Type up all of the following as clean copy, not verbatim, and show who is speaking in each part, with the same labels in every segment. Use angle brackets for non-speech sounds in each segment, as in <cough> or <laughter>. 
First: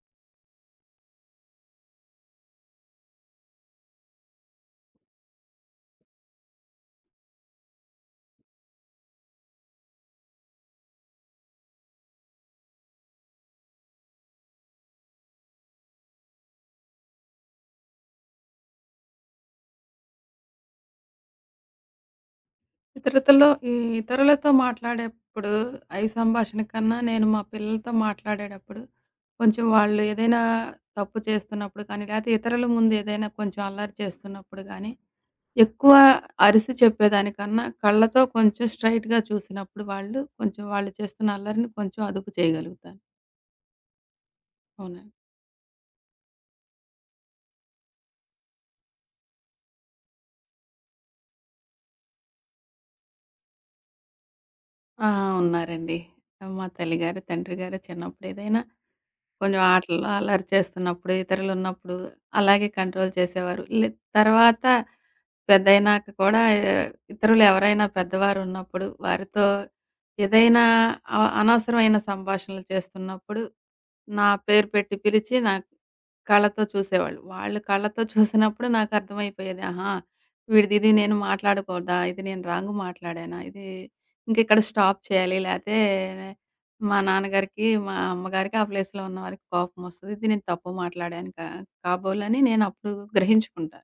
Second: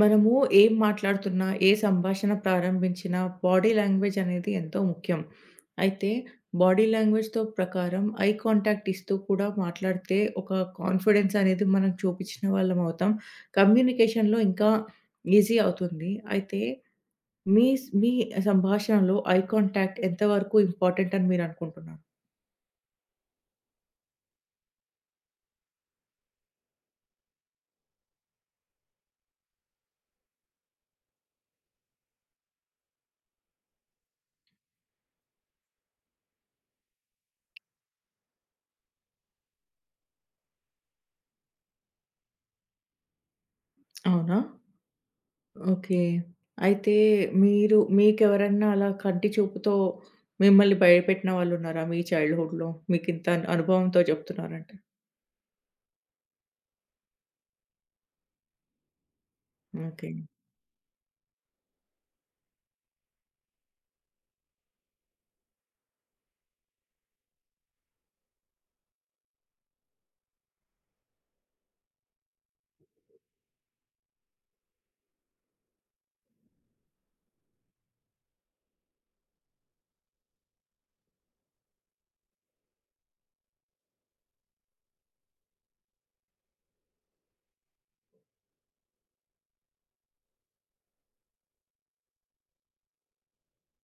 Speaker 1: మనము ఏం మాట్లాడుతున్నా, ఏ సంభాషణ ప్రారంభించినా బాడీ లాంగ్వేజ్ అనేది ఎంతో ముఖ్యం. అయితే బాడీ లాంగ్వేజ్‌తో ప్రకారం ఐ కాంటాక్ట్ ఇస్తూ కూడా మాట్లాడితే ఒక కాన్ఫిడెన్స్ అనేది మనం చూపించిన వాళ్ళం అవుతాం. కమ్యూనికేషన్‌లో ఇంకా ఈజీ అవుతుంది. అయితే మీ సంభాషణలో ఐ కాంటాక్ట్ ఎంత వరకు ఇంపార్టెంట్ అని మీరు అనుకుంటున్నారు?
Speaker 2: ఇతరులతో ఈ ఇతరులతో మాట్లాడేప్పుడు ఈ సంభాషణ కన్నా నేను మా పిల్లలతో మాట్లాడేటప్పుడు కొంచెం వాళ్ళు ఏదైనా తప్పు చేస్తున్నప్పుడు కానీ, లేతే ఇతరుల ముందు ఏదైనా కొంచెం అల్లరి చేస్తున్నప్పుడు గానీ, ఎక్కువ అరిసి చెప్పేదానికన్నా కళ్ళతో కొంచెం స్ట్రెయిట్‌గా చూసినప్పుడు వాళ్ళు చేస్తున్న అల్లరిని కొంచెం అదుపు చేయగలుగుతాను.
Speaker 1: అవునా?
Speaker 2: అవునండి.
Speaker 1: ఓకే. అయితే మీరు మీకెవరన్నా అలా కంటి చూపుతో మిమ్మల్ని భయపెట్టిన వాళ్ళున్నారా? మీ చైల్డ్‌హుడ్‌లో మీకింత అనుభవంతో చెప్తున్నారంటే.
Speaker 2: ఆ! ఉన్నారండి. మా తల్లిగారు, తండ్రిగారు చిన్నప్పుడు ఏదైనా కొంచెం ఆటల్లో
Speaker 1: ఓకే.
Speaker 2: అల్లరి చేస్తున్నప్పుడు, ఇతరులున్నప్పుడు అలాగే కంట్రోల్ చేసేవారు. తర్వాత పెద్దయినాక కూడా ఇతరులెవరైనా పెద్దవారున్నప్పుడు, వారితో ఏదైనా అనవసరమైన సంభాషణలు చేస్తున్నప్పుడు నా పేరు పెట్టి పిలిచి నా కళ్ళతో చూసేవాళ్ళు. వాళ్ళు కళ్ళతో చూసినప్పుడు నాకర్థమైపోయేది. ఆహా! నేను మాట్లాడకూడదా? ఇది నేను రాంగ్ మాట్లాడానా? ఇంకిక్కడ స్టాప్ చేయాలి. లేతే మా నాన్నగారికి, మా అమ్మగారికి ఆ ప్లేస్‌లో ఉన్నవారికి కోపమొస్తది. ఇది నేను తప్పు మాట్లాడాను కాబోలని నేనప్పుడు గ్రహించుకుంటా.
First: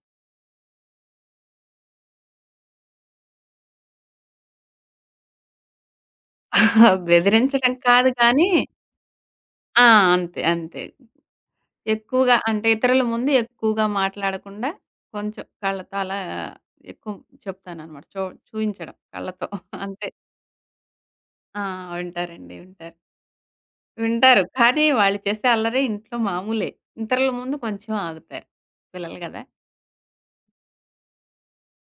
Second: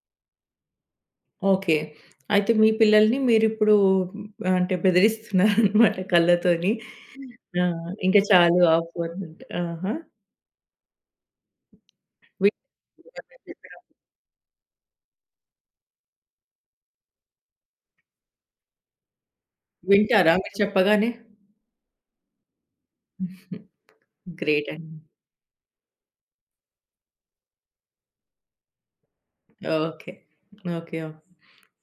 Speaker 1: ఓకే. అయితే మీ పిల్లల్ని మీరిప్పుడు అంటే బెదిరిస్తున్నారనమాట <laughs> కళ్ళతోని.
Speaker 2: <laughs>
Speaker 1: ఆ!
Speaker 2: బెదిరించడం కాదు
Speaker 1: ఇంక
Speaker 2: కానీ
Speaker 1: చాలు ఆపు అన్నట్టు.
Speaker 2: ఆ!
Speaker 1: ఆహా!
Speaker 2: అంతే. అంతే. ఎక్కువగా
Speaker 1: వి
Speaker 2: అంటే ఇతరుల ముందు ఎక్కువగా మాట్లాడకుండా కొంచెం కళ్ళతో అలా ఎక్కువ చెప్తానన్నమాట. చూయించడం కళ్ళతో <laughs> అంతే.
Speaker 1: వింటారా మీరు చెప్పగానే?
Speaker 2: ఆ! ఉంటారండి. ఉంటారు.
Speaker 1: <laughs>
Speaker 2: వింటారు.
Speaker 1: గ్రేట్
Speaker 2: కానీ
Speaker 1: అండి.
Speaker 2: వాళ్ళు చేసే అల్లరి ఇంట్లో మామూలే. ఇతరుల ముందు కొంచెం ఆగుతారు. పిల్లలు గదా!
Speaker 1: ఓకే. ఓకే. ఓకే.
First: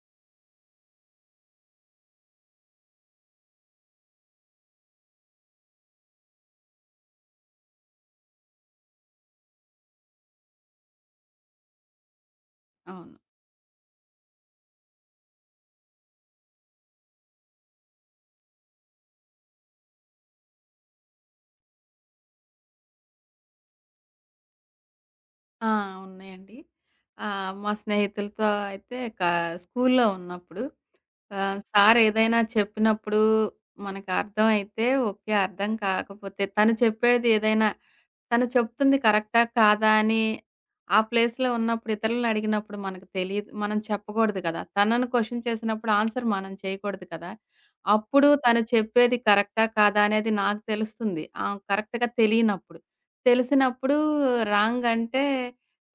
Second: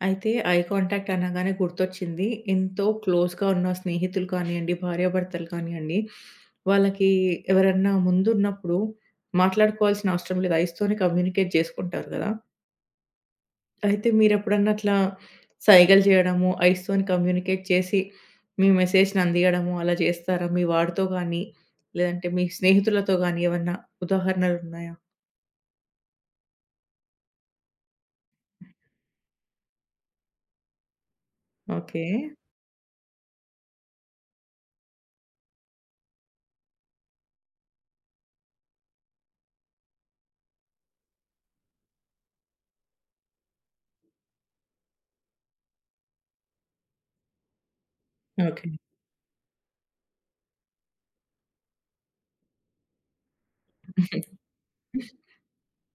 Speaker 1: అయితే ఐ కాంటాక్ట్ అనగానే గుర్తొచ్చింది. ఎంతో క్లోజ్‌గా ఉన్న స్నేహితులు కానియండి, భార్యాభర్తలు కానియండి, వాళ్ళకి ఎవరన్నా ముందున్నప్పుడు మాట్లాడుకోవాల్సిన అవసరం లేదు. ఐస్‌తోనే కమ్యూనికేట్ జేసుకుంటారు గదా!
Speaker 2: అవును.
Speaker 1: అయితే మీరెప్పుడన్నా అట్లా సైగలు జేయడము, ఐస్‌తోని కమ్యూనికేట్ చేసి మీ మెసేజ్‌ని అందియడము అలా జేస్తారా? మీ వాడితో గానీ, లేదంటే మీ స్నేహితులతో గానీ ఏమన్నా ఉదాహరణలున్నాయా?
Speaker 2: ఆ! ఉన్నాయండి. మా స్నేహితులతో అయితే స్కూల్లో ఉన్నప్పుడు
Speaker 1: ఓకే.
Speaker 2: సారేదైనా చెప్పినప్పుడు మనకు అర్థమైతే ఓకే. అర్థం కాకపోతే తను చెప్పేది ఏదైనా తను చెప్తుంది కరెక్టా? కాదా? అని ఆ ప్లేస్‌లో ఉన్నప్పుడు ఇతరులని అడిగినప్పుడు మనకు తెలీదు. మనం చెప్పకూడదు కదా! తనను క్వెషన్ చేసినప్పుడు ఆన్సర్ మనం చేయకూడదు కదా! అప్పుడు తను
Speaker 1: ఓకే.
Speaker 2: చెప్పేది కరెక్టా? కాదా? అనేది నాకు తెలుస్తుంది. కరెక్ట్‌గా తెలియనప్పుడు. తెలిసినప్పుడు
Speaker 1: <laughs>
Speaker 2: రాంగ్ అంటే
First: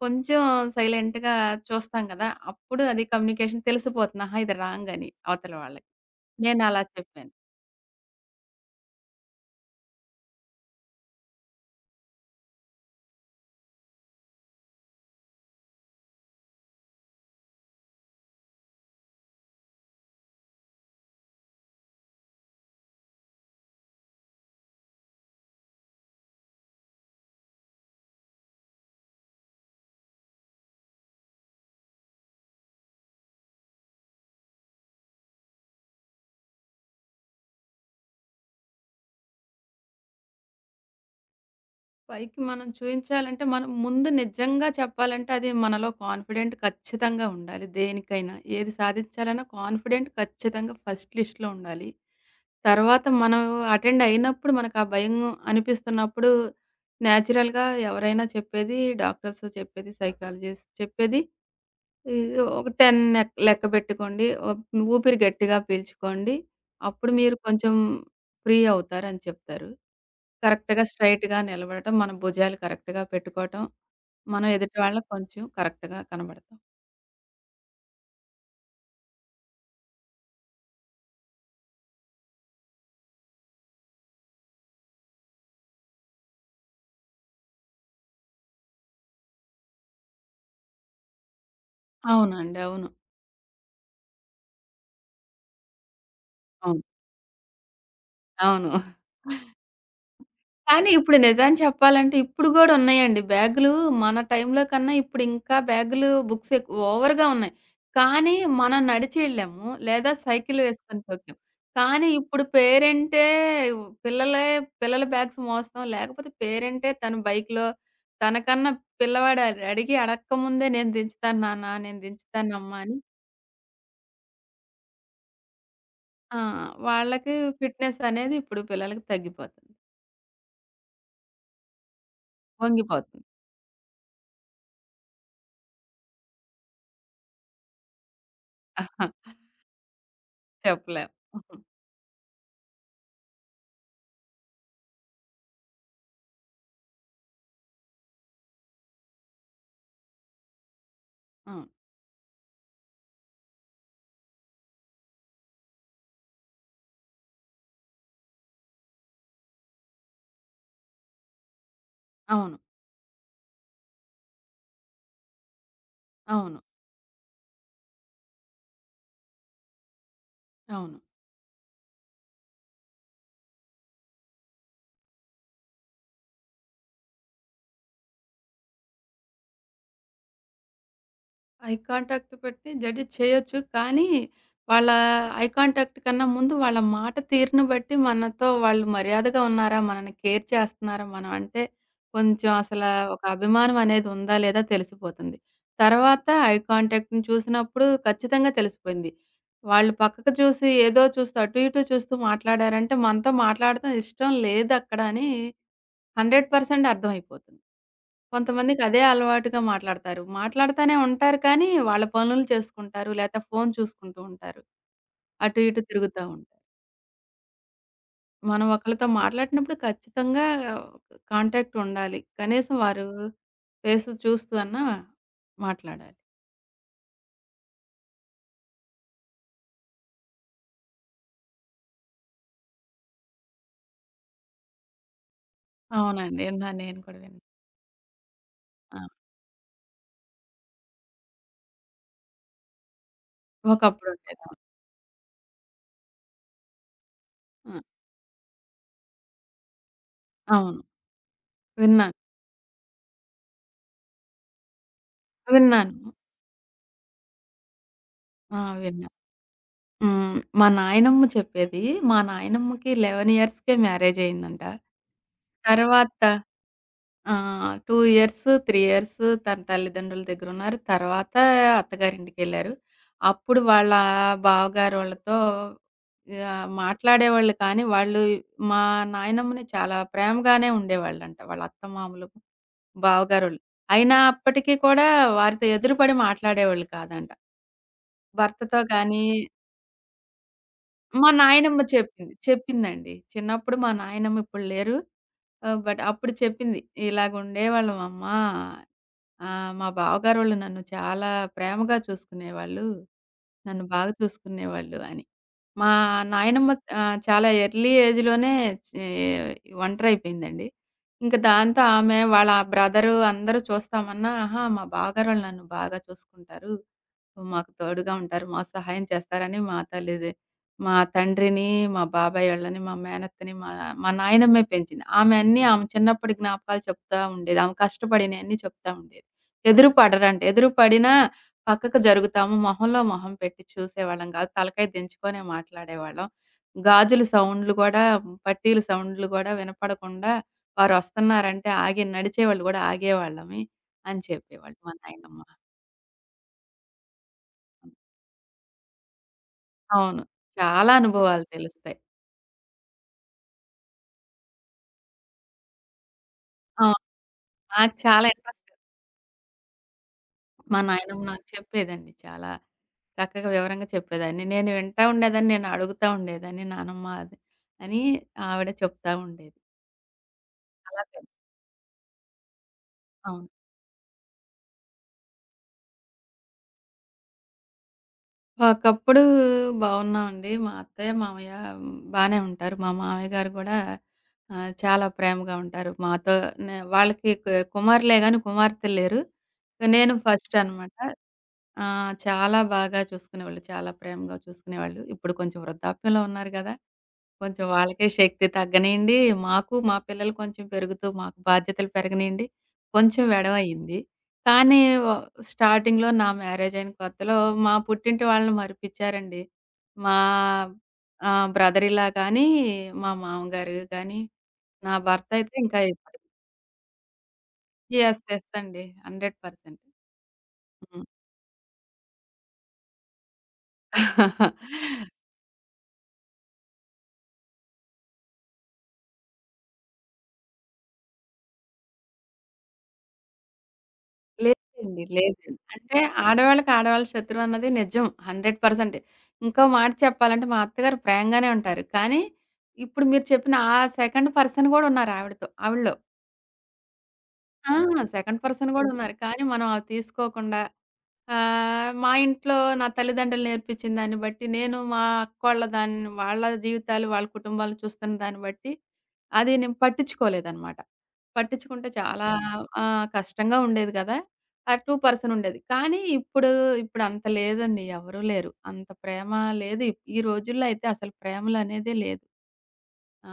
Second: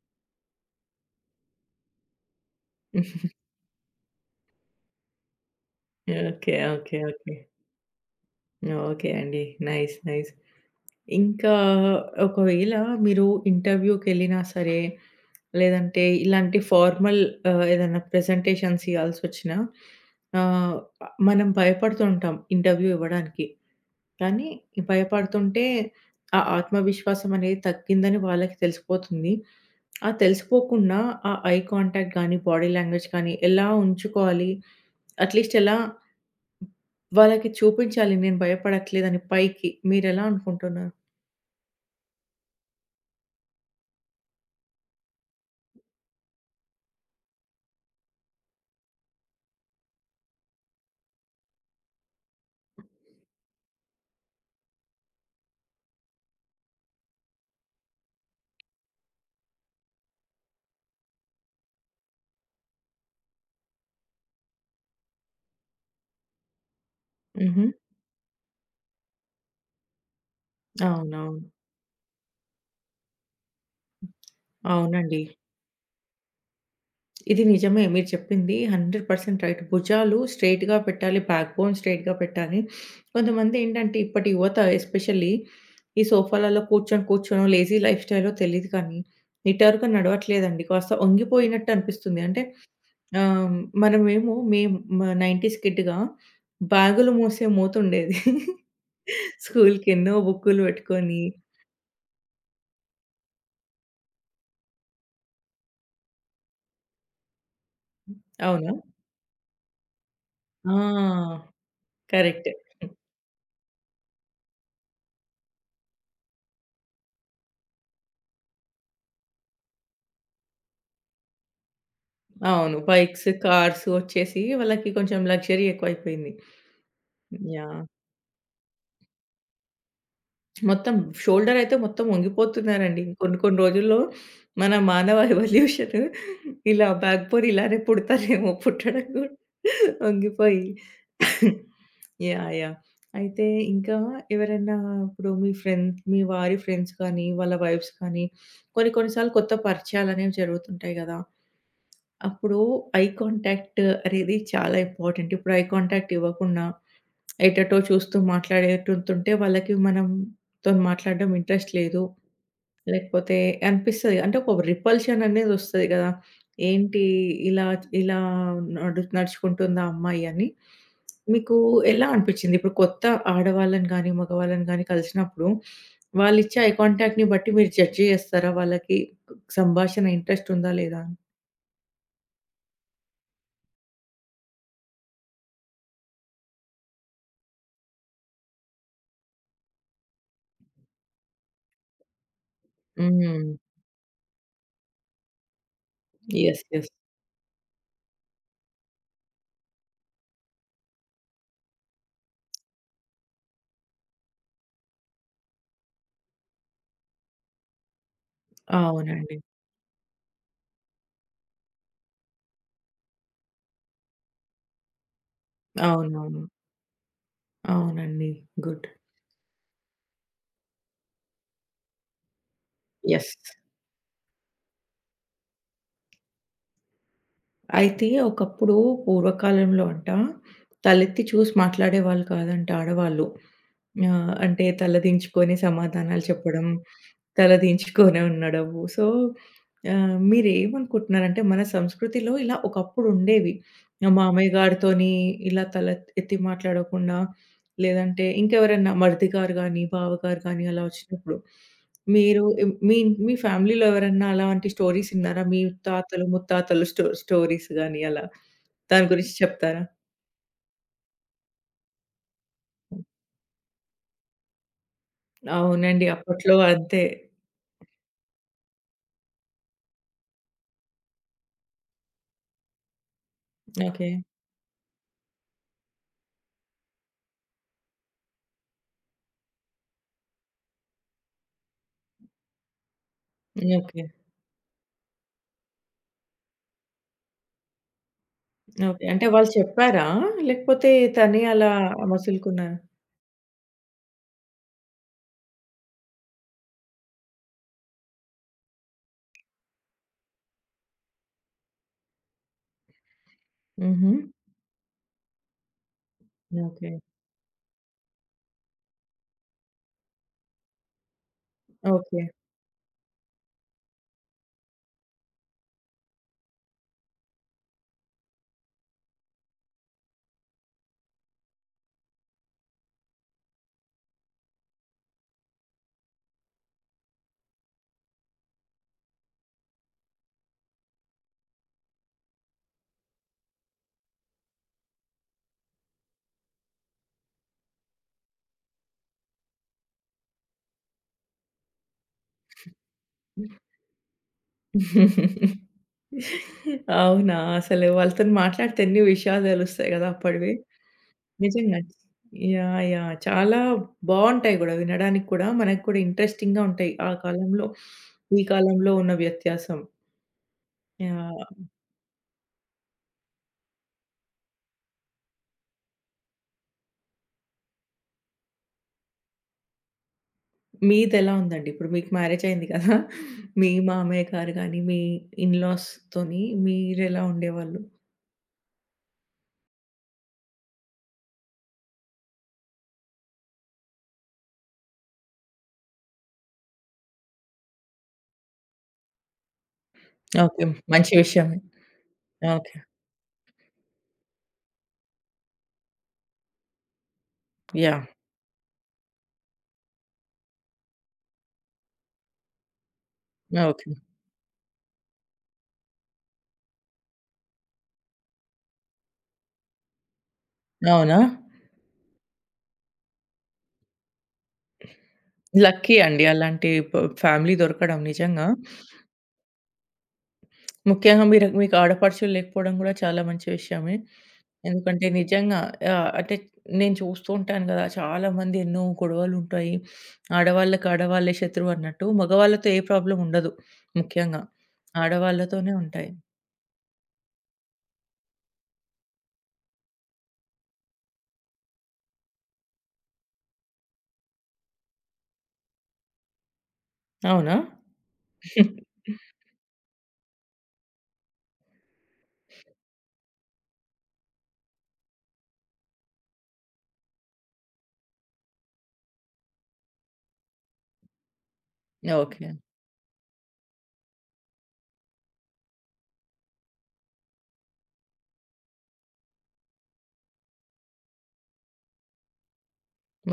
Speaker 2: కొంచెం సైలెంట్‌గా చూస్తాం గదా! అప్పుడు అది కమ్యూనికేషన్ తెలిసిపోతుంది. ఆహా! ఇది రాంగ్ అని అవతల వాళ్ళకి.
Speaker 1: ఓకే.
Speaker 2: నేనలా
Speaker 1: ఓకే.
Speaker 2: చెప్పాను.
Speaker 1: ఓకే. ఓకే అండి. నైస్. నైస్. ఇంకా ఒకవేళ మీరు ఇంటర్‌వ్యూకెళ్ళినా సరే, లేదంటే ఇలాంటి ఫార్మల్ ఏదైనా ప్రెజెంటేషన్స్ ఇయ్యాల్సొచ్చినా ఆహ్, మనం భయపడుతూ ఉంటాం ఇంటర్‌వ్యూ ఇవ్వడానికి. కానీ ఈ భయపడుతుంటే ఆ ఆత్మవిశ్వాసం అనేది తగ్గిందని వాళ్ళకి తెలిసిపోతుంది. ఆ తెలిసిపోకుండా ఆ ఐ కాంటాక్ట్ గానీ, బాడీ లాంగ్వేజ్ కానీ ఎలా ఉంచుకోవాలి? అట్‌లీస్ట్ ఎలా వాళ్ళకి చూపించాలి నేను భయపడట్లేదని పైకి. మీరెలా అనుకుంటున్నారు?
Speaker 2: పైకి మనం చూయించాలంటే మనం ముందు నిజంగా చెప్పాలంటే అది మనలో కాన్ఫిడెంట్ ఖచ్చితంగా ఉండాలి. దేనికైనా ఏది సాధించాలన్నా కాన్ఫిడెంట్ ఖచ్చితంగా ఫస్ట్ లిస్ట్‌లో ఉండాలి. తర్వాత మనం అటెండ్ అయినప్పుడు మనకు ఆ భయం అనిపిస్తున్నప్పుడు నేచురల్‌గా ఎవరైనా చెప్పేది డాక్టర్స్ చెప్పేది, సైకాలజిస్ట్ చెప్పేది ఈ ఒక 10 లెక్క పెట్టుకోండి. ఊపిరి గట్టిగా పీల్చుకోండి. అప్పుడు మీరు
Speaker 1: హుహు.
Speaker 2: కొంచెం ఫ్రీ అవుతారని చెప్తారు. కరెక్ట్‌గా
Speaker 1: అవునవును.
Speaker 2: స్ట్రెయిట్‌గా నిలబడటం, మన భుజాలు కరెక్ట్‌గా పెట్టుకోవటం, మనం ఎదుటి వాళ్ళకి
Speaker 1: అవునండి.
Speaker 2: కొంచెం కరెక్ట్‌గా కనబడతాం.
Speaker 1: ఇది నిజమే మీరు చెప్పింది 100% రైట్. భుజాలు స్ట్రెయిట్‌గా పెట్టాలి. బ్యాక్‌బోన్ స్ట్రెయిట్‌గా పెట్టాలి. కొంతమందేంటంటే ఇప్పటి యువత ఎస్పెషల్లీ ఈ సోఫాలలో కూర్చొనో లేజీ లైఫ్ స్టైలో తెలీదు కానీ నిటారుగా నడవట్లేదండి. కాస్త వంగిపోయినట్టు అనిపిస్తుంది. అంటే
Speaker 2: అవునండి. అవును.
Speaker 1: ఆహ్, మేము మా 90స్ కిడ్‌గా
Speaker 2: అవును.
Speaker 1: బ్యాగులు మోతుండేది.
Speaker 2: అవును.
Speaker 1: స్కూల్‌కెన్నో <laughs> బుక్కులు
Speaker 2: కానీ ఇప్పుడు
Speaker 1: పెట్టుకొని.
Speaker 2: నిజం చెప్పాలంటే ఇప్పుడు గూడా ఉన్నాయండి బ్యాగులు. మన టైంలో కన్నా ఇప్పుడు ఇంకా బ్యాగులు, బుక్స్ ఎక్కువ ఓవర్‌గా ఉన్నాయి. కానీ
Speaker 1: అవునా?
Speaker 2: మనం నడిచి వెళ్ళాము. లేదా సైకిల్ వేసుకొని తొక్కాం.
Speaker 1: ఆ!
Speaker 2: కానీ ఇప్పుడు
Speaker 1: కరెక్ట్.
Speaker 2: పేరెంటే పిల్లలే పిల్లల బ్యాగ్స్ మోస్తాం. లేకపోతే పేరెంటే తన బైక్‌లో తనకన్నా పిల్లవాడు అడిగి అడక్కముందే నేను దించుతాను నాన్న, నేను దించుతానమ్మా
Speaker 1: అవును.
Speaker 2: అని
Speaker 1: బైక్స్, కార్స్ వచ్చేసి వాళ్ళకి కొంచెం లగ్జరీ ఎక్కువైపోయింది.
Speaker 2: ఆ! వాళ్ళకి
Speaker 1: యాహ్!
Speaker 2: ఫిట్‌నెస్ అనేది ఇప్పుడు పిల్లలకి తగ్గిపోతుంది.
Speaker 1: మొత్తం షోల్డర్ అయితే మొత్తం వంగిపోతున్నారండి.
Speaker 2: వంగిపోతుంది.
Speaker 1: కొన్ని కొన్ని రోజుల్లో మన మానవ <laughs> ఎవల్యూషన్ ఇలా బ్యాక్ బోన్ ఇలానే
Speaker 2: ఆహా,
Speaker 1: పుట్టడం కూడా వంగిపోయి.
Speaker 2: చెప్పలేం. అవును.
Speaker 1: యాహ్! యాహ్! అయితే ఇంకా ఎవరైనా ఇప్పుడు మీ వారి ఫ్రెండ్స్ కానీ, వాళ్ళ వైఫ్స్ కానీ కొన్ని కొన్ని సార్లు కొత్త పరిచయాలనేవి జరుగుతుంటాయి గదా! అప్పుడు ఐ కాంటాక్ట్ అనేది చాలా ఇంపార్టెంట్. ఇప్పుడు ఐ కాంటాక్ట్ ఇవ్వకుండా ఎటెటో చూస్తూ మాట్లాడేటుంటుంటే వాళ్ళకి మనంతో మాట్లాడడం ఇంట్రెస్ట్ లేదు.
Speaker 2: అవును.
Speaker 1: లేకపోతే అనిపిస్తది. అంటే ఒక రిపల్షన్ అనేది వస్తది గదా!
Speaker 2: అవును.
Speaker 1: ఏంటి ఇలా ఇలా నడుచుకుంటుందా అమ్మాయి అని.
Speaker 2: అవును.
Speaker 1: మీకు ఎలా అనిపిచ్చింది? ఇప్పుడు కొత్త ఆడవాళ్ళని గానీ, మగవాళ్ళని గానీ కలిసినప్పుడు వాళ్ళిచ్చే ఐ కాంటాక్ట్‌ని బట్టి మీరు జడ్జ్ జేస్తారా? వాళ్ళకి సంభాషణ ఇంట్రెస్ట్ ఉందా లేదా అని?
Speaker 2: ఐ కాంటాక్ట్ పెట్టి జడ్జ్ చేయొచ్చు. కానీ, వాళ్ళ ఐ కాంటాక్ట్ కన్నా ముందు వాళ్ళ మాట తీరును బట్టి మనతో వాళ్ళు మర్యాదగా ఉన్నారా? మనల్ని కేర్ చేస్తున్నారా? మనం అంటే కొంచెం ఒక
Speaker 1: హ్మ్.
Speaker 2: అభిమానం అనేది ఉందా? లేదా? తెలిసిపోతుంది. తర్వాత ఐ
Speaker 1: యెస్. యెస్.
Speaker 2: కాంటాక్ట్‌ని చూసినప్పుడు ఖచ్చితంగా తెలిసిపోయింది. వాళ్ళు పక్కకు చూసి ఏదో చూస్తూ అటు ఇటు చూస్తూ మాట్లాడారంటే మనతో మాట్లాడటం ఇష్టం లేదక్కడ అని 100% అర్థమైపోతుంది. కొంతమందికదే
Speaker 1: అవునండి.
Speaker 2: అలవాటుగా మాట్లాడతారు. మాట్లాడతానే ఉంటారు కానీ, వాళ్ళ పనులు చేసుకుంటారు. లేతే ఫోను చూసుకుంటూ ఉంటారు. అటు ఇటు తిరుగుతా
Speaker 1: అవునవును.
Speaker 2: ఉంటారు.
Speaker 1: అవునండి.
Speaker 2: మనం
Speaker 1: గుడ్.
Speaker 2: ఒకళ్ళతో మాట్లాడినప్పుడు ఖచ్చితంగా కాంటాక్ట్ ఉండాలి. కనీసం వారు
Speaker 1: యెస్.
Speaker 2: ఫేస్ చూస్తూ అన్నా మాట్లాడాలి.
Speaker 1: అయితే ఒకప్పుడు పూర్వకాలంలో అంట తలెత్తి చూసి మాట్లాడేవాళ్ళు కాదంట ఆడవాళ్ళు. ఆహ్, అంటే తలదించుకొని సమాధానాలు
Speaker 2: అవునండి.
Speaker 1: చెప్పడం,
Speaker 2: విన్నాను నేను కూడా విన్నా.
Speaker 1: తలదించుకొనే ఉండడము.
Speaker 2: ఆ!
Speaker 1: సో, ఆహ్, మీరేమనుకుంటున్నారంటే మన సంస్కృతిలో ఇలా ఒకప్పుడు ఉండేవి.
Speaker 2: ఒకప్పుడుండేది.
Speaker 1: మామయ్య
Speaker 2: అవును.
Speaker 1: గారితోని ఇలా తల ఎత్తి మాట్లాడకుండా,
Speaker 2: ఆ!
Speaker 1: లేదంటే ఇంకెవరన్నా మరిది గారు గాని, బావగారు గాని
Speaker 2: అవును.
Speaker 1: అలా వచ్చినప్పుడు
Speaker 2: విన్నాను.
Speaker 1: మీరు ఇం మీ మీ ఫ్యామిలీలో ఎవరన్నా అలాంటి స్టోరీస్ ఇన్నారా? మీ
Speaker 2: విన్నాను.
Speaker 1: తాతలు, ముత్తాతలు స్టోరీస్ గాని అలా?
Speaker 2: ఆ!
Speaker 1: దాని
Speaker 2: విన్నాను.
Speaker 1: గురించి చెప్తారా?
Speaker 2: హ్మ్. మా నాయనమ్మ చెప్పేది. మా నాయనమ్మకి 11 ఇయర్స్‌కే మ్యారేజ్ అయిందంట.
Speaker 1: అవునండి.
Speaker 2: తర్వాత
Speaker 1: అప్పట్లో అంతే.
Speaker 2: ఆ! 2 ఇయర్స్, 3 ఇయర్స్ తన తల్లిదండ్రుల దగ్గరున్నారు. తర్వాత అత్తగారింటికెళ్లారు. అప్పుడు వాళ్ళ
Speaker 1: ఓకే.
Speaker 2: బావగారు వాళ్ళతో మాట్లాడేవాళ్ళు కానీ, వాళ్ళు మా నాయనమ్మని చాలా ప్రేమగానే ఉండేవాళ్ళంట. వాళ్ళ అత్తమామలు, బావగారోళ్ళు.
Speaker 1: ఓకే.
Speaker 2: అయినా అప్పటికి కూడా వారితో ఎదురుపడి మాట్లాడేవాళ్ళు కాదంట. భర్తతో
Speaker 1: ఓకే.
Speaker 2: గాని
Speaker 1: అంటే వాళ్ళు చెప్పారా? లేకపోతే
Speaker 2: మా
Speaker 1: తనే అలా
Speaker 2: నాయనమ్మ చెప్పింది.
Speaker 1: మసులుకున్నారా?
Speaker 2: చెప్పిందండి. చిన్నప్పుడు మా నాయనమ్మ ఇప్పుడు లేరు. ఆహ్, బట్ అప్పుడు చెప్పింది. "ఇలాగుండేవాళ్ళం అమ్మ. మా బావగారోళ్ళు నన్ను చాలా ప్రేమగా చూసుకునేవాళ్ళు. నన్ను బాగా
Speaker 1: హుహు.
Speaker 2: చూసుకునేవాళ్ళు" అని. మా నాయనమ్మ
Speaker 1: ఓకే.
Speaker 2: చాలా ఎర్లీ ఏజ్‌లోనే చే ఒంటరైపోయిందండి. ఇంక దాంతో ఆమె
Speaker 1: ఓకే.
Speaker 2: వాళ్ళ బ్రదరు అందరూ చూస్తామన్నా, "ఆహా! మా బావగారోళ్ళు నన్ను బాగా చూసుకుంటారు." మాకు తోడుగా ఉంటారు. మా సహాయం చేస్తారని మా తండ్రిని, మా బాబాయి వాళ్ళని, మా మేనత్తని, మా మా నాయనమ్మే పెంచింది. ఆమె అన్నీ ఆమె చిన్నప్పటి జ్ఞాపకాలు చెప్తా ఉండేది. ఆమె కష్టపడినయన్నీ చెప్తా ఉండేది. ఎదురు పడరంట. ఎదురు పడినా పక్కకు జరుగుతాము. మొహంలో మొహం పెట్టి చూసేవాళ్ళం కాదు. తలకాయ దించుకొనే మాట్లాడేవాళ్ళం. గాజుల సౌండ్‌లు గూడా, పట్టీల సౌండ్‌లు గూడా వినపడకుండా వారొస్తున్నారంటే ఆగి నడిచేవాళ్ళు గూడా ఆగేవాళ్ళమే అని చెప్పేవాళ్ళు మా నాయనమ్మ.
Speaker 1: <laughs> అవునా! అసలు వాళ్ళతోని మాట్లాడితే ఎన్ని విషయాలు తెలుస్తాయి గదా!
Speaker 2: అవును.
Speaker 1: అప్పటివి.
Speaker 2: చాలా అనుభవాలు
Speaker 1: నిజంగా.
Speaker 2: తెలుస్తాయి.
Speaker 1: యాహ్! యాహ్! చాలా బావుంటాయి గూడా. వినడానికి కూడా మనకు కూడా ఇంట్రెస్టింగ్‌గా
Speaker 2: ఆ!
Speaker 1: ఉంటాయి. ఆ కాలంలో,
Speaker 2: నాకు చాలా
Speaker 1: ఈ
Speaker 2: ఇంట్రెస్ట్.
Speaker 1: కాలంలో ఉన్న వ్యత్యాసం.
Speaker 2: మా నాయనమ్మ నాకు
Speaker 1: యాహ్!
Speaker 2: చెప్పేదండి చాలా. చక్కగా వివరంగా చెప్పేదాన్ని. నేను వింటా ఉండేదాన్ని. నేను అడుగుతా ఉండేదాన్ని. నానమ్మ అది అని ఆవిడ చెప్తా ఉండేది. అలా
Speaker 1: మీదెలా
Speaker 2: తెలుసు.
Speaker 1: ఉందండి? ఇప్పుడు మీకు మ్యారేజ్ అయింది కదా!
Speaker 2: అవును.
Speaker 1: మీ మామయ్య గారు గాని, మీ ఇన్‌లాస్‌తోని మీరెలా ఉండేవాళ్ళు?
Speaker 2: ఒకప్పుడు బాగున్నామండి. మా అత్తయ్య, మామయ్య బానే ఉంటారు. మా మామయ్య గారు గూడా చాలా ప్రేమగా ఉంటారు. మాతో వాళ్ళకి కుమారులే గాని కుమార్తెలు లేరు. నేను ఫస్ట్
Speaker 1: ఓకే.
Speaker 2: అనమాట.
Speaker 1: మంచి విషయమే.
Speaker 2: ఆ! చాలా
Speaker 1: ఓకే.
Speaker 2: బాగా చూసుకునేవాళ్ళు. చాలా ప్రేమగా చూసుకునేవాళ్ళు. ఇప్పుడు కొంచెం వృద్ధాప్యంలో ఉన్నారు గదా! కొంచెం
Speaker 1: యాహ్!
Speaker 2: వాళ్ళకే శక్తి తగ్గనీయండి. మాకు మా పిల్లలు కొంచెం పెరుగుతూ మాకు బాధ్యతలు పెరగనీయండి. కొంచెం
Speaker 1: ఓకే.
Speaker 2: వెడవయింది. కానీ వ స్టార్టింగ్‌లో నా మ్యారేజయిన కొత్తలో మా పుట్టింటి వాళ్ళని మరిపిచ్చారండి. మా
Speaker 1: అవునా?
Speaker 2: ఆహ్, బ్రదర్ ఇన్ లా కానీ, మా మామగారు కానీ, నా భర్త అయితే ఇంకా
Speaker 1: లక్కీ అండి
Speaker 2: ఇప్పటికి
Speaker 1: అలాంటి ఫ్యామిలీ దొరకడం
Speaker 2: యెస్.
Speaker 1: నిజంగా.
Speaker 2: యెస్ అండి. 100% హ్మ్.
Speaker 1: ముఖ్యంగా మీరు మీకు ఆడపడుచులు లేకపోవడం గూడా చాలా మంచి విషయమే.
Speaker 2: <laughs>
Speaker 1: ఎందుకంటే నిజంగా ఆహ్, అంటే నేను చూస్తూ ఉంటాను గదా! చాలామంది ఎన్నో గొడవలుంటాయి. ఆడవాళ్ళకి ఆడవాళ్ళే శత్రువు అన్నట్టు. మగవాళ్ళతో ఏ ప్రాబ్లమ్ ఉండదు ముఖ్యంగా.
Speaker 2: లేదండి. లేదండి.
Speaker 1: ఆడవాళ్ళతోనే
Speaker 2: అంటే
Speaker 1: ఉంటాయి.
Speaker 2: ఆడవాళ్ళకి ఆడవాళ్ళు శత్రువు అన్నది నిజం. 100% ఇంకో మాట చెప్పాలంటే మా అత్తగారు ప్రేమగానే ఉంటారు. కానీ ఇప్పుడు మీరు చెప్పిన ఆ సెకండ్ పర్సన్ గూడా ఉన్నారు ఆవిడతో ఆవిడలో.
Speaker 1: అవునా?
Speaker 2: ఆ! సెకండ్ పర్సన్ గూడా హ్మ్.
Speaker 1: <laughs>
Speaker 2: ఉన్నారు. కానీ మనం అవి తీసుకోకుండా మా ఇంట్లో నా తల్లిదండ్రులు నేర్పించిన దాన్ని బట్టి, నేను మా అక్కోళ్ళ దాన్ని వాళ్ళ జీవితాలు, వాళ్ళ కుటుంబాలు చూస్తున్న దాన్ని బట్టి, అది నేను పట్టించుకోలేదనమాట. పట్టించుకుంటే చాలా
Speaker 1: ఓకే.
Speaker 2: ఓకే. ఆహ్, కష్టంగా ఉండేది గదా! ఆ 2 పర్సన్ ఉండేది. కానీ ఇప్పుడు ఇప్పుడు అంత లేదండి. ఎవరూ లేరు. అంత ప్రేమ లేదు. ఈ రోజుల్లో అయితే అసలు ప్రేమలనేదే లేదు.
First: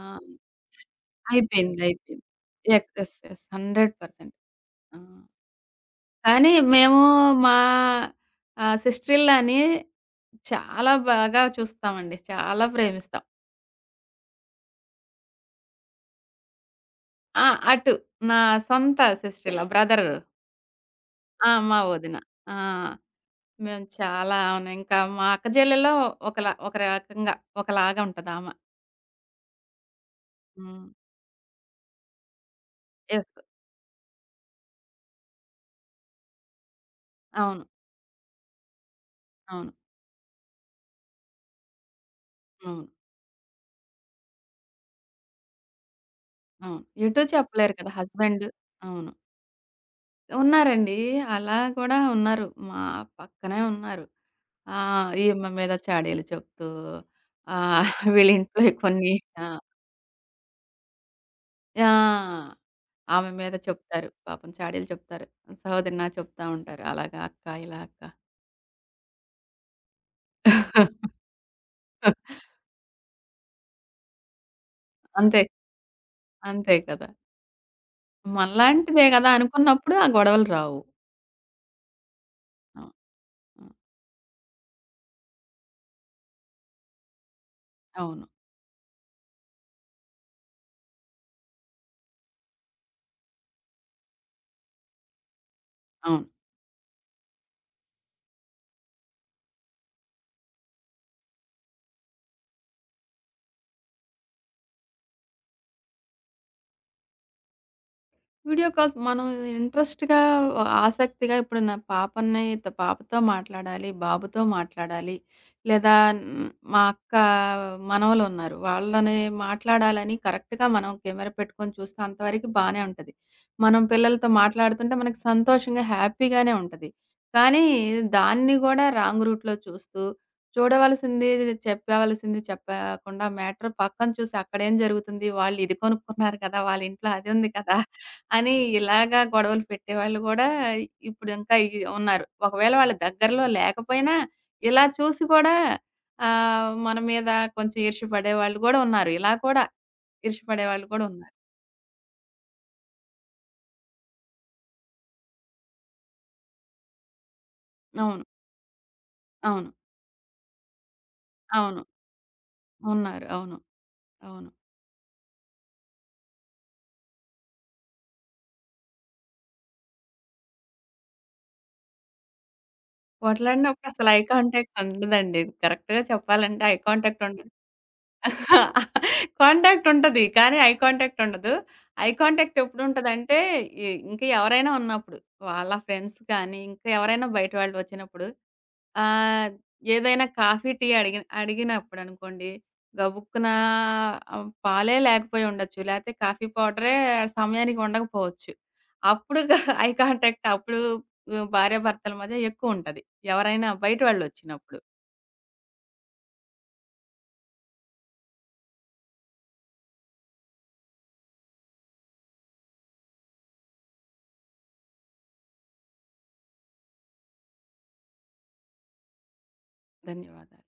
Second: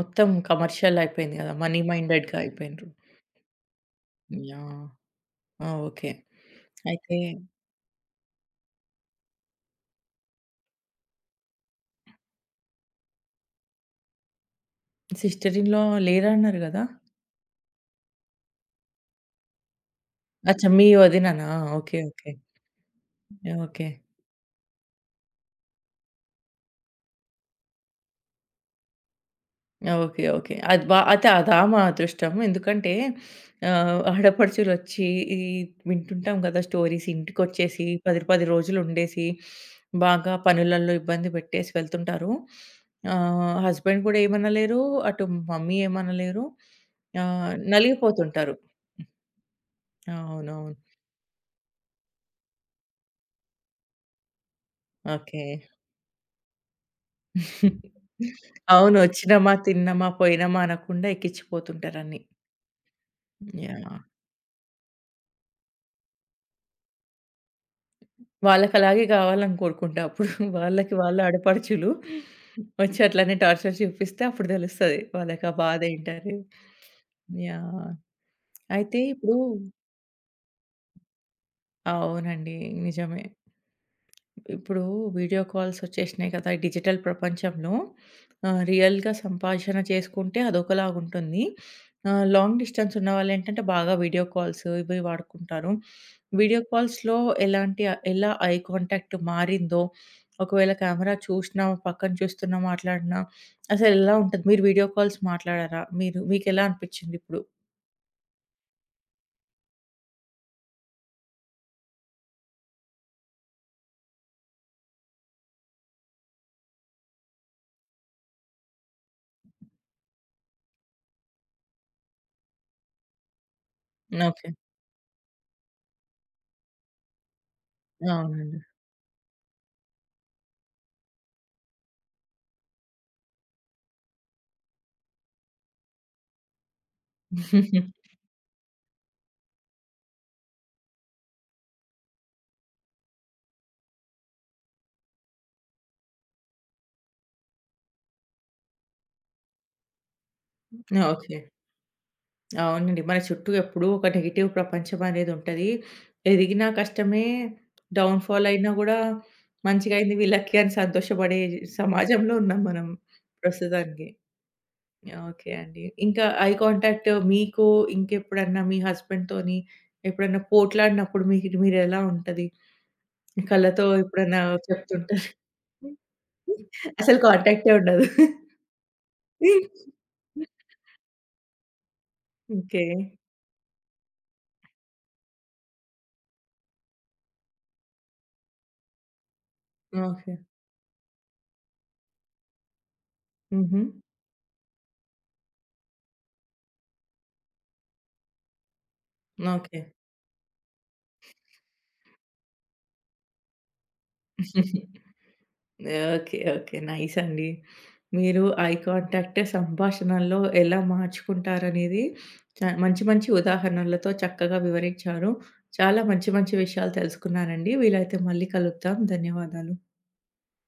Speaker 2: ఆ!
Speaker 1: కమర్షియల్ అయిపోయింది గదా!
Speaker 2: అయిపోయింది.
Speaker 1: మనీ
Speaker 2: అయిపోయింది.
Speaker 1: మైండెడ్‌గా అయిపోయిండ్రు.
Speaker 2: యెస్. యెస్. యెస్. 100%.
Speaker 1: యాహ్!
Speaker 2: ఆ!
Speaker 1: ఆ! ఓకే.
Speaker 2: కానీ మేము
Speaker 1: అయితే
Speaker 2: మా ఆహ్, సిస్టర్ ఇన్ లాని చాలా బాగా చూస్తామండి. చాలా ప్రేమిస్తాం.
Speaker 1: సిస్టర్ ఇన్ లా లేరన్నారు గదా!
Speaker 2: ఆ! అటు నా సొంత సిస్టర్ ఇన్ లా బ్రదర్
Speaker 1: అచ్చా! మీ వదిననా?
Speaker 2: ఆ! మా
Speaker 1: ఓకే.
Speaker 2: వదిన.
Speaker 1: ఓకే.
Speaker 2: ఆ! మేము
Speaker 1: ఓకే.
Speaker 2: చాలా అవును. ఇంకా మా అక్క చెల్లెల్లో ఒక రకంగా ఒకలాగా ఉంటదామ.
Speaker 1: ఓకే. ఓకే. అది
Speaker 2: హ్మ్.
Speaker 1: బా అయితే అదా మా అదృష్టం. ఎందుకంటే
Speaker 2: యెస్.
Speaker 1: ఆహ్, ఆడపడుచులొచ్చి ఈ వింటుంటాం కదా! స్టోరీస్
Speaker 2: అవును.
Speaker 1: ఇంటికొచ్చేసి 10, 10 రోజులు ఉండేసి
Speaker 2: అవును.
Speaker 1: బాగా పనులలో ఇబ్బంది పెట్టేసి వెళ్తుంటారు.
Speaker 2: అవును.
Speaker 1: ఆహ్, హస్బెండ్ కూడా ఏమనలేరు. అటు మమ్మీ ఏమనలేరు.
Speaker 2: అవును. ఎటూ
Speaker 1: ఆహ్,
Speaker 2: చెప్పలేరు కదా! హస్బెండ్
Speaker 1: నలిగిపోతుంటారు.
Speaker 2: అవును.
Speaker 1: అవునవును.
Speaker 2: ఉన్నారండి. అలా కూడా ఉన్నారు. మా పక్కనే ఉన్నారు. ఆహ్,
Speaker 1: ఓకే.
Speaker 2: ఈమె మీద చాడీలు చెప్తూ
Speaker 1: <laughs>
Speaker 2: వీళ్ళింట్లో <laughs>
Speaker 1: అవును.
Speaker 2: కొన్ని ఆ!
Speaker 1: వచ్చినమా, తిన్నామా, పోయినామా అనకుండా ఎక్కించిపోతుంటారన్నీ.
Speaker 2: ఆ! ఆమె మీద
Speaker 1: యాహ్!
Speaker 2: చెప్తారు. పాపం చాడీలు చెప్తారు. సహోదరి నాకు చెప్తా ఉంటారు. అలాగా అక్క, ఇలా అక్క.
Speaker 1: వాళ్ళకలాగే గావాలని కోరుకుంటా అప్పుడు. వాళ్ళకి
Speaker 2: <laughs>
Speaker 1: వాళ్ళే ఆడపడుచులు. వచ్చి అట్లనే టార్చర్ చూపిస్తే అప్పుడు తెలుస్తది.
Speaker 2: అంతే.
Speaker 1: వాళ్ళకి ఆ బాధేంటనేది.
Speaker 2: అంతే కదా!
Speaker 1: యాహ్! అయితే
Speaker 2: మనలాంటిదే కదా!
Speaker 1: ఇప్పుడు
Speaker 2: అనుకున్నప్పుడు ఆ గొడవలు రావు.
Speaker 1: అవునండి.
Speaker 2: ఆ!
Speaker 1: నిజమే.
Speaker 2: ఆ!
Speaker 1: ఇప్పుడు వీడియో కాల్స్ వచ్చేసినాయి కదా! ఈ డిజిటల్ ప్రపంచంలో.
Speaker 2: అవును.
Speaker 1: ఆహ్, రియల్‌గా సంభాషణ చేసుకుంటే అదొకలాగుంటుంది. ఆహ్, లాంగ్ డిస్టెన్స్ ఉన్నవాళ్ళేంటంటే బాగా వీడియో కాల్స్ ఇవి వాడుకుంటారు.
Speaker 2: అవును.
Speaker 1: వీడియో కాల్స్‌లో ఎలాంటి ఎలా ఐ కాంటాక్ట్ మారిందో, ఒకవేళ కెమెరా చూసినా, పక్కన చూస్తున్నా మాట్లాడినా అసలెలా ఉంటది? మీరు వీడియో కాల్స్ మాట్లాడారా? మీరు మీకెలా అనిపిచ్చిందిప్పుడు?
Speaker 2: వీడియో కాల్స్ మనం ఇంట్రెస్ట్‌గా, ఆసక్తిగా ఇప్పుడు నా పాపని త పాపతో మాట్లాడాలి, బాబుతో మాట్లాడాలి. లేదా హ్మ్, మా అక్క మనవలున్నారు. వాళ్ళని మాట్లాడాలని కరెక్ట్‌గా మనం కెమెరా పెట్టుకొని చూస్తే అంతవరకు బానే ఉంటది. మనం పిల్లలతో
Speaker 1: ఓకే.
Speaker 2: మాట్లాడుతుంటే మనకు సంతోషంగా, హ్యాపీగానే ఉంటది. కానీ దాన్ని
Speaker 1: అవునండి.
Speaker 2: గూడా రాంగ్ రూట్‌లో చూస్తూ, చూడవలసింది చెప్పవలసింది చెప్పకుండా మ్యాటర్ పక్కన చూసి అక్కడేం జరుగుతుంది? వాళ్ళు ఇది కొనుక్కున్నారు కదా! వాళ్ళ ఇంట్లో అది ఉంది కదా!
Speaker 1: <laughs>
Speaker 2: అని ఇలాగా గొడవలు పెట్టేవాళ్ళు గూడా ఇప్పుడు ఇంకా ఈ ఉన్నారు. ఒకవేళ వాళ్ళ దగ్గరలో లేకపోయినా, ఇలా చూసి కూడా మన మీద కొంచెం ఈర్ష్య పడేవాళ్ళు గూడా ఉన్నారు. ఇలా కూడా ఈర్ష్య పడేవాళ్ళు కూడా ఉన్నారు.
Speaker 1: ఓకే. అవునండి. మన చుట్టూ ఎప్పుడూ ఒక నెగెటివ్ ప్రపంచం అనేదుంటది. ఎదిగినా కష్టమే,
Speaker 2: అవును.
Speaker 1: డౌన్‌ఫాల్ అయినా గూడా
Speaker 2: అవును.
Speaker 1: మంచిగా అయింది వీళ్ళకి అని సంతోషపడే
Speaker 2: అవును.
Speaker 1: సమాజంలో ఉన్నాం మనం
Speaker 2: ఉన్నారు. అవును.
Speaker 1: ప్రస్తుతానికి.
Speaker 2: అవును.
Speaker 1: ఓకే అండి. ఇంకా ఐ కాంటాక్ట్ మీకు ఇంకెప్పుడన్నా మీ హస్బెండ్‌తోని ఎప్పుడన్నా పోట్లాడినప్పుడు మీకు మీరెలా ఉంటది? కళ్ళతో
Speaker 2: పోట్లాడినప్పుడు అసలు ఐ
Speaker 1: ఎప్పుడన్నా
Speaker 2: కాంటాక్ట్
Speaker 1: చెప్తుంటారు?
Speaker 2: ఉండదండి. కరెక్ట్‌గా చెప్పాలంటే ఐ
Speaker 1: అసలు
Speaker 2: కాంటాక్ట్ ఉండదు.
Speaker 1: కాంటాక్టే ఉండదు.
Speaker 2: కాంటాక్ట్ ఉంటది. కానీ, ఐ కాంటాక్ట్ ఉండదు. Eye contact
Speaker 1: okay.
Speaker 2: ఎప్పుడుంటదంటే, ఇంక ఎవరైనా ఉన్నప్పుడు. వాళ్ళ ఫ్రెండ్స్ కానీ, ఇంకా ఎవరైనా బయట వాళ్ళు వచ్చినప్పుడు ఆహ్, ఏదైనా
Speaker 1: ఓకే.
Speaker 2: కాఫీ, టీ అడిగినప్పుడనుకోండి, గబుక్కున
Speaker 1: హుహు.
Speaker 2: పాలే లేకపోయి ఉండొచ్చు. లేతే కాఫీ పౌడరే సమయానికి ఉండకపోవచ్చు. అప్పుడు గా
Speaker 1: ఓకే.
Speaker 2: <laughs> ఐ కాంటాక్ట్ అప్పుడు భార్యాభర్తల మధ్య ఎక్కువుంటది. ఎవరైనా బయట వాళ్ళొచ్చినప్పుడు.
Speaker 1: ఓకే. ఓకే. నైస్ అండి. మీరు ఐ కాంటాక్ట్ సంభాషణల్లో ఎలా మార్చుకుంటారనేది మంచి మంచి ఉదాహరణలతో చక్కగా వివరించారు. చాలా మంచి మంచి విషయాలు తెలుసుకున్నానండి. వీలైతే మళ్ళీ కలుద్దాం. ధన్యవాదాలు.
Speaker 2: ధన్యవాదాలు.